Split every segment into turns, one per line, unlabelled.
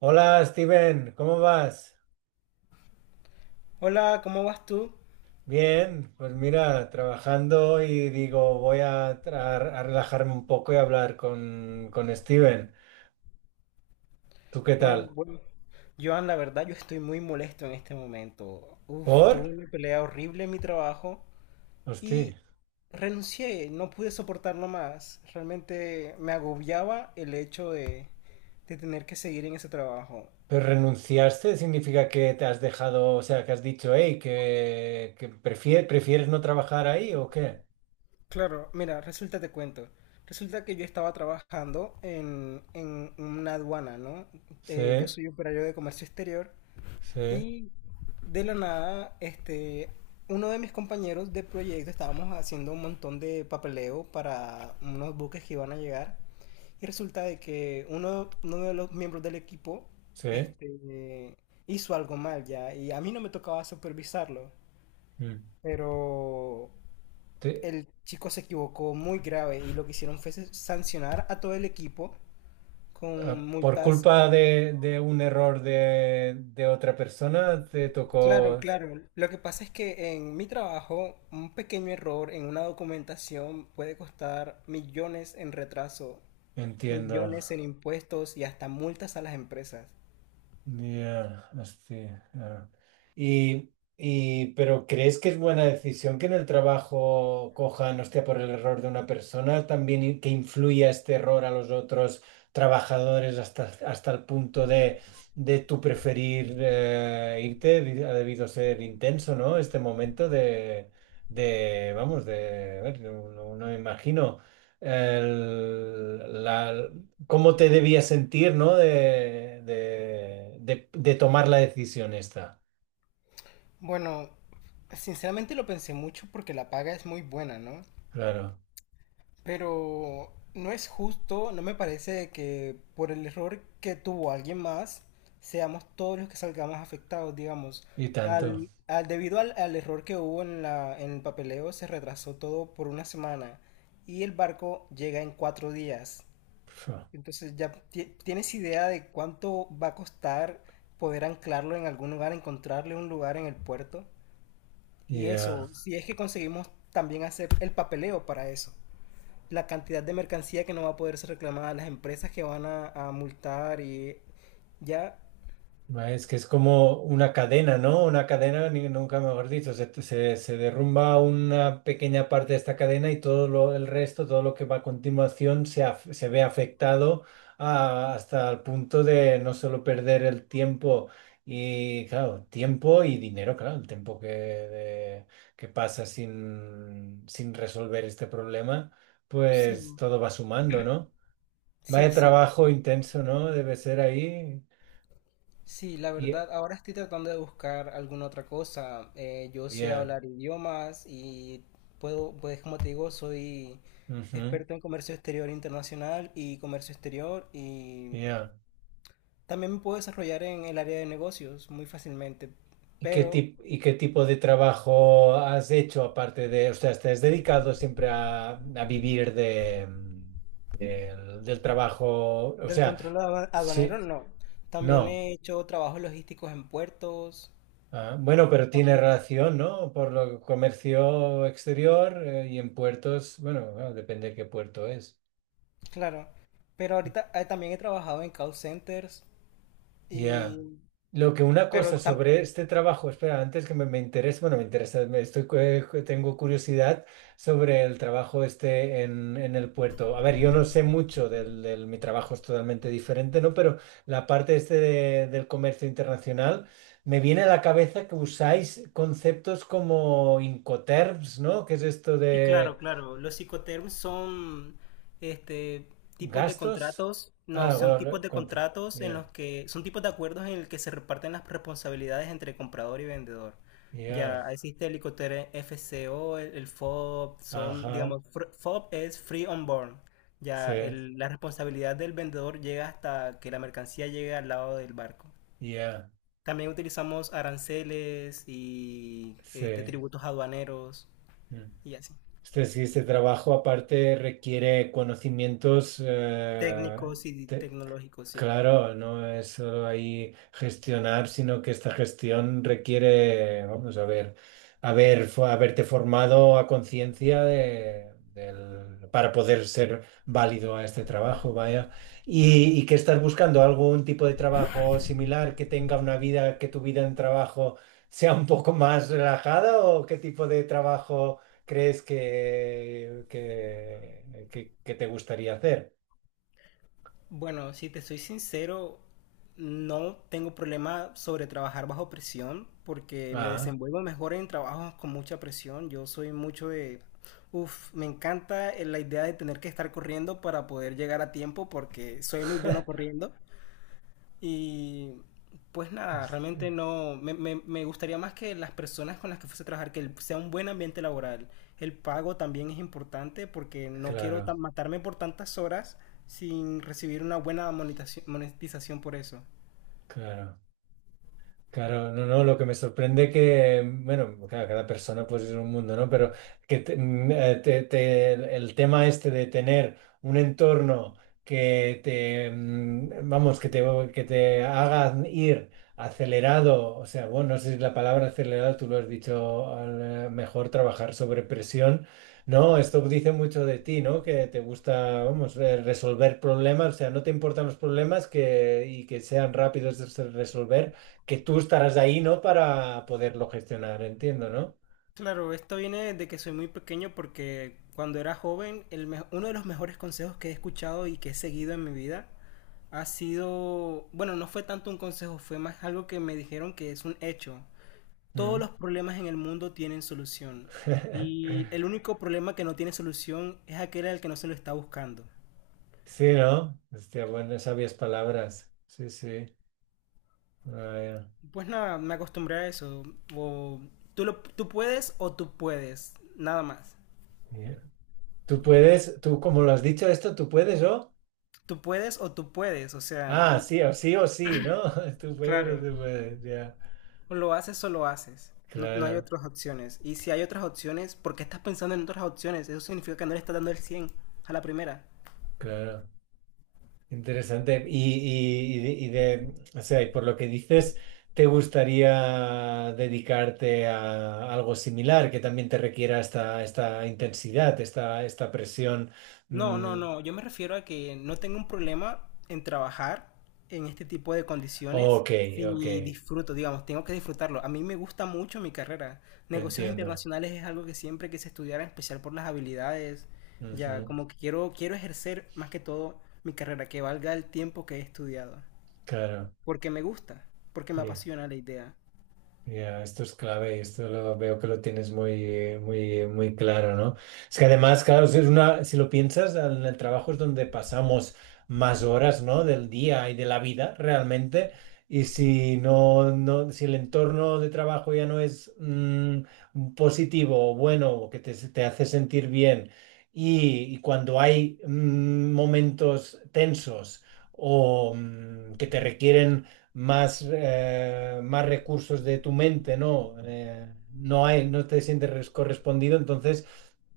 Hola Steven, ¿cómo vas?
Hola, ¿cómo vas tú?
Bien, pues mira, trabajando y digo, voy a relajarme un poco y hablar con Steven. ¿Tú qué
Ah,
tal?
bueno, Joan, la verdad yo estoy muy molesto en este momento. Uf,
¿Por?
tuve una pelea horrible en mi trabajo y
Hostia,
renuncié, no pude soportarlo más. Realmente me agobiaba el hecho de tener que seguir en ese trabajo.
¿pero renunciaste? ¿Significa que te has dejado, o sea, que has dicho, hey, que prefieres no trabajar ahí o qué?
Claro, mira, resulta te cuento. Resulta que yo estaba trabajando en una aduana, ¿no?
Sí,
Yo soy operario de comercio exterior.
sí,
Y de la nada, uno de mis compañeros de proyecto estábamos haciendo un montón de papeleo para unos buques que iban a llegar. Y resulta de que uno de los miembros del equipo,
sí.
este, hizo algo mal ya. Y a mí no me tocaba supervisarlo.
Mm.
Pero
Te-
el chico se equivocó muy grave y lo que hicieron fue sancionar a todo el equipo con
¿Por
multas.
culpa de un error de otra persona te
Claro,
tocó?
claro. Lo que pasa es que en mi trabajo, un pequeño error en una documentación puede costar millones en retraso,
Entiendo.
millones en impuestos y hasta multas a las empresas.
Ya, hostia, claro. Y, pero ¿crees que es buena decisión que en el trabajo cojan, hostia, por el error de una persona, también que influya este error a los otros trabajadores hasta el punto de tú preferir irte? Ha debido ser intenso, ¿no? Este momento de vamos, de, a ver, no, no me imagino. el- la- ¿Cómo te debías sentir, no? De tomar la decisión esta.
Bueno, sinceramente lo pensé mucho porque la paga es muy buena, ¿no?
Claro.
Pero no es justo, no me parece que por el error que tuvo alguien más, seamos todos los que salgamos afectados, digamos.
Y tanto.
Debido al error que hubo en en el papeleo, se retrasó todo por una semana y el barco llega en cuatro días.
Fu.
Entonces ya tienes idea de cuánto va a costar poder anclarlo en algún lugar, encontrarle un lugar en el puerto. Y
Ya.
eso, si es que conseguimos también hacer el papeleo para eso, la cantidad de mercancía que no va a poder ser reclamada, las empresas que van a multar y ya,
Es que es como una cadena, ¿no? Una cadena, nunca mejor dicho, se derrumba una pequeña parte de esta cadena y el resto, todo lo que va a continuación, se ve afectado hasta el punto de no solo perder el tiempo y, claro, tiempo y dinero, claro, el tiempo que, que pasa sin resolver este problema,
sí,
pues todo va sumando, ¿no?
sí,
Vaya
sí,
trabajo intenso, ¿no? Debe ser ahí.
sí, la
y-
verdad, ahora estoy tratando de buscar alguna otra cosa. Yo sé
Yeah.
hablar idiomas y puedo, pues como te digo, soy
Ujú,
experto en comercio exterior internacional y comercio exterior y
ya.
también me puedo desarrollar en el área de negocios muy fácilmente,
¿Y qué
pero
y qué tipo de trabajo has hecho aparte de, o sea, te has dedicado siempre a vivir de, del del trabajo? O
del
sea,
control aduanero
sí,
no. También
no.
he hecho trabajos logísticos en puertos.
Ah, bueno, pero tiene
También,
relación, ¿no? Por lo que comercio exterior y en puertos, bueno, bueno, depende de qué puerto es.
claro. Pero ahorita también he trabajado en call centers
Ya.
y...
Lo que una
Pero
cosa
tam-
sobre este trabajo, espera, antes que me interese, bueno, me interesa, tengo curiosidad sobre el trabajo este en el puerto. A ver, yo no sé mucho mi trabajo es totalmente diferente, ¿no? Pero la parte este del comercio internacional, me viene a la cabeza que usáis conceptos como Incoterms, ¿no? ¿Qué es esto
Y
de
claro, claro, los psicoterms son, este tipos de
gastos?
contratos, no,
Ah,
son tipos de
contra.
contratos en
Ya,
los que son tipos de acuerdos en el que se reparten las responsabilidades entre comprador y vendedor. Ya
ya,
existe el Icoterm FCO, el FOB, son,
ajá,
digamos, FOB es Free on Board.
sí,
Ya la responsabilidad del vendedor llega hasta que la mercancía llegue al lado del barco.
ya,
También utilizamos aranceles y,
sí.
tributos aduaneros
Mm.
y así.
Este, sí, este trabajo aparte requiere conocimientos
Técnicos y
te-
tecnológicos, sí.
Claro, no es solo ahí gestionar, sino que esta gestión requiere, vamos a ver, haber, haberte formado a conciencia para poder ser válido a este trabajo, vaya. Y que estás buscando algún tipo de trabajo similar que tenga una vida, que tu vida en trabajo sea un poco más relajada, ¿o qué tipo de trabajo crees que te gustaría hacer?
Bueno, si te soy sincero, no tengo problema sobre trabajar bajo presión porque me
Ah.
desenvuelvo mejor en trabajos con mucha presión. Yo soy mucho de... Uf, me encanta la idea de tener que estar corriendo para poder llegar a tiempo porque soy muy bueno corriendo. Y pues nada, realmente no, me gustaría más que las personas con las que fuese a trabajar, que sea un buen ambiente laboral. El pago también es importante porque no quiero
Claro,
matarme por tantas horas sin recibir una buena monetización por eso.
claro. Claro, no, no, lo que me sorprende que, bueno, claro, cada persona pues es un mundo, ¿no? Pero que el tema este de tener un entorno que te, mm, vamos, que te haga ir acelerado, o sea, bueno, no sé si la palabra acelerado tú lo has dicho mejor, trabajar sobre presión, ¿no? Esto dice mucho de ti, ¿no? Que te gusta, vamos, resolver problemas, o sea, no te importan los problemas y que sean rápidos de resolver, que tú estarás ahí, ¿no? Para poderlo gestionar, entiendo, ¿no?
Claro, esto viene de que soy muy pequeño porque cuando era joven, uno de los mejores consejos que he escuchado y que he seguido en mi vida ha sido, bueno, no fue tanto un consejo, fue más algo que me dijeron que es un hecho. Todos
Mm.
los problemas en el mundo tienen solución. Y el único problema que no tiene solución es aquel al que no se lo está buscando.
Sí, ¿no? Hostia, bueno, sabias palabras. Sí, sí. Vaya.
Pues nada, me acostumbré a eso. O Tú puedes o tú puedes. Nada más.
Bien. Tú puedes, tú como lo has dicho esto, tú puedes, ¿o?
Tú puedes. O sea,
Ah, sí, o sí, o sí, ¿no? Tú puedes o
claro.
tú puedes, ya.
O lo haces o lo haces. No, no hay
Claro,
otras opciones. Y si hay otras opciones, ¿por qué estás pensando en otras opciones? Eso significa que no le estás dando el 100 a la primera.
claro. Interesante. Y, o sea, y por lo que dices, ¿te gustaría dedicarte a algo similar que también te requiera esta intensidad, esta presión?
No, no,
Mm,
no. Yo me refiero a que no tengo un problema en trabajar en este tipo de condiciones
ok, ok,
si disfruto, digamos, tengo que disfrutarlo. A mí me gusta mucho mi carrera. Negocios
entiendo.
internacionales es algo que siempre quise estudiar, en especial por las habilidades.
Ujú,
Ya, como que quiero ejercer más que todo mi carrera, que valga el tiempo que he estudiado.
claro.
Porque me gusta, porque me apasiona la idea.
Ya, esto es clave y esto lo veo que lo tienes muy, muy, muy claro, ¿no? Es que además, claro, si es una, si lo piensas, en el trabajo es donde pasamos más horas, ¿no? Del día y de la vida realmente. Y si el entorno de trabajo ya no es positivo o bueno, o que te hace sentir bien, y cuando hay momentos tensos o que te requieren más recursos de tu mente, ¿no? No te sientes correspondido, entonces,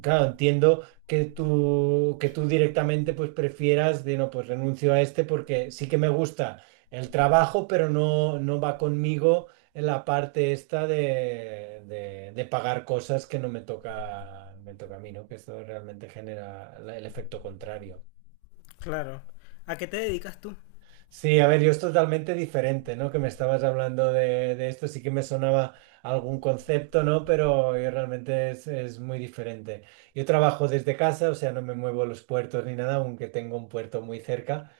claro, entiendo que tú, directamente pues prefieras no, pues renuncio a este porque sí que me gusta el trabajo, pero no va conmigo en la parte esta de pagar cosas que no me toca, me toca a mí, ¿no? Que esto realmente genera el efecto contrario.
Claro. ¿A qué te dedicas tú?
Sí, a ver, yo es totalmente diferente, ¿no? Que me estabas hablando de esto, sí que me sonaba algún concepto, ¿no? Pero yo realmente es muy diferente. Yo trabajo desde casa, o sea, no me muevo a los puertos ni nada, aunque tengo un puerto muy cerca.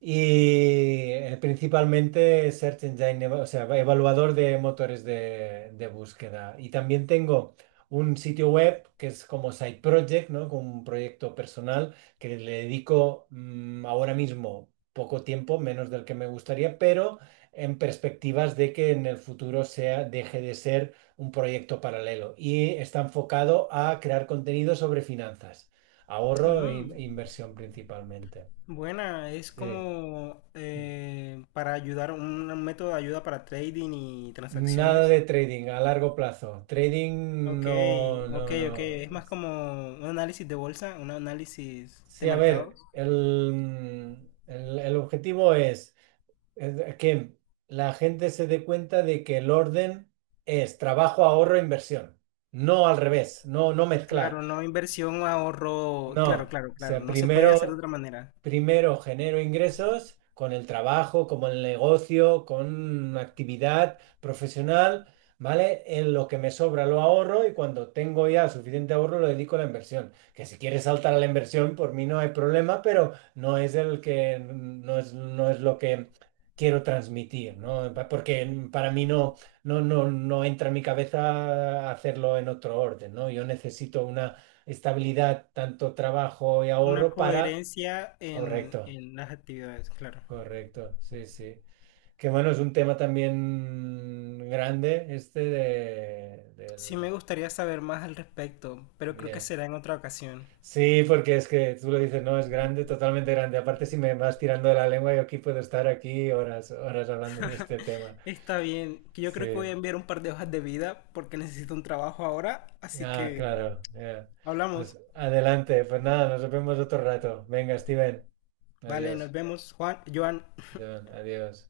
Y principalmente Search Engine, o sea, evaluador de motores de búsqueda. Y también tengo un sitio web que es como side project, ¿no? Como un proyecto personal que le dedico ahora mismo poco tiempo, menos del que me gustaría, pero en perspectivas de que en el futuro sea, deje de ser un proyecto paralelo. Y está enfocado a crear contenido sobre finanzas, ahorro e in-
Mm.
e inversión principalmente.
Buena, es
Sí.
como,
Mm.
para ayudar, un método de ayuda para trading y
Nada
transacciones.
de trading a largo plazo. Trading
Ok,
no,
ok,
no,
ok.
no.
Es más como un análisis de bolsa, un análisis de
Sí, a
mercados.
ver, el objetivo es que la gente se dé cuenta de que el orden es trabajo, ahorro, inversión. No al revés, no, no mezclar.
Claro, no inversión, ahorro.
No,
Claro, claro,
o
claro.
sea,
No se puede hacer
primero
de otra manera.
Genero ingresos con el trabajo, como el negocio, con una actividad profesional, ¿vale? En lo que me sobra lo ahorro y cuando tengo ya suficiente ahorro lo dedico a la inversión. Que si quieres saltar a la inversión, por mí no hay problema, pero no es el que, no es lo que quiero transmitir, ¿no? Porque para mí no entra en mi cabeza hacerlo en otro orden, ¿no? Yo necesito una estabilidad, tanto trabajo y
Una
ahorro para.
coherencia
Correcto,
en las actividades, claro.
correcto, sí, sí. Que bueno, es un tema también grande este
Sí
del
me gustaría saber más al respecto, pero creo que
día.
será en otra ocasión.
Sí, porque es que tú lo dices, no, es grande, totalmente grande. Aparte, si me vas tirando de la lengua, yo aquí puedo estar aquí horas, horas hablando de este tema.
Está bien, que yo creo que voy a
Sí,
enviar un par de hojas de vida porque necesito un trabajo ahora, así
ah,
que
claro. Ya.
hablamos.
Pues adelante, pues nada, nos vemos otro rato. Venga, Steven,
Vale, nos
adiós.
vemos, Juan, Joan.
John, adiós.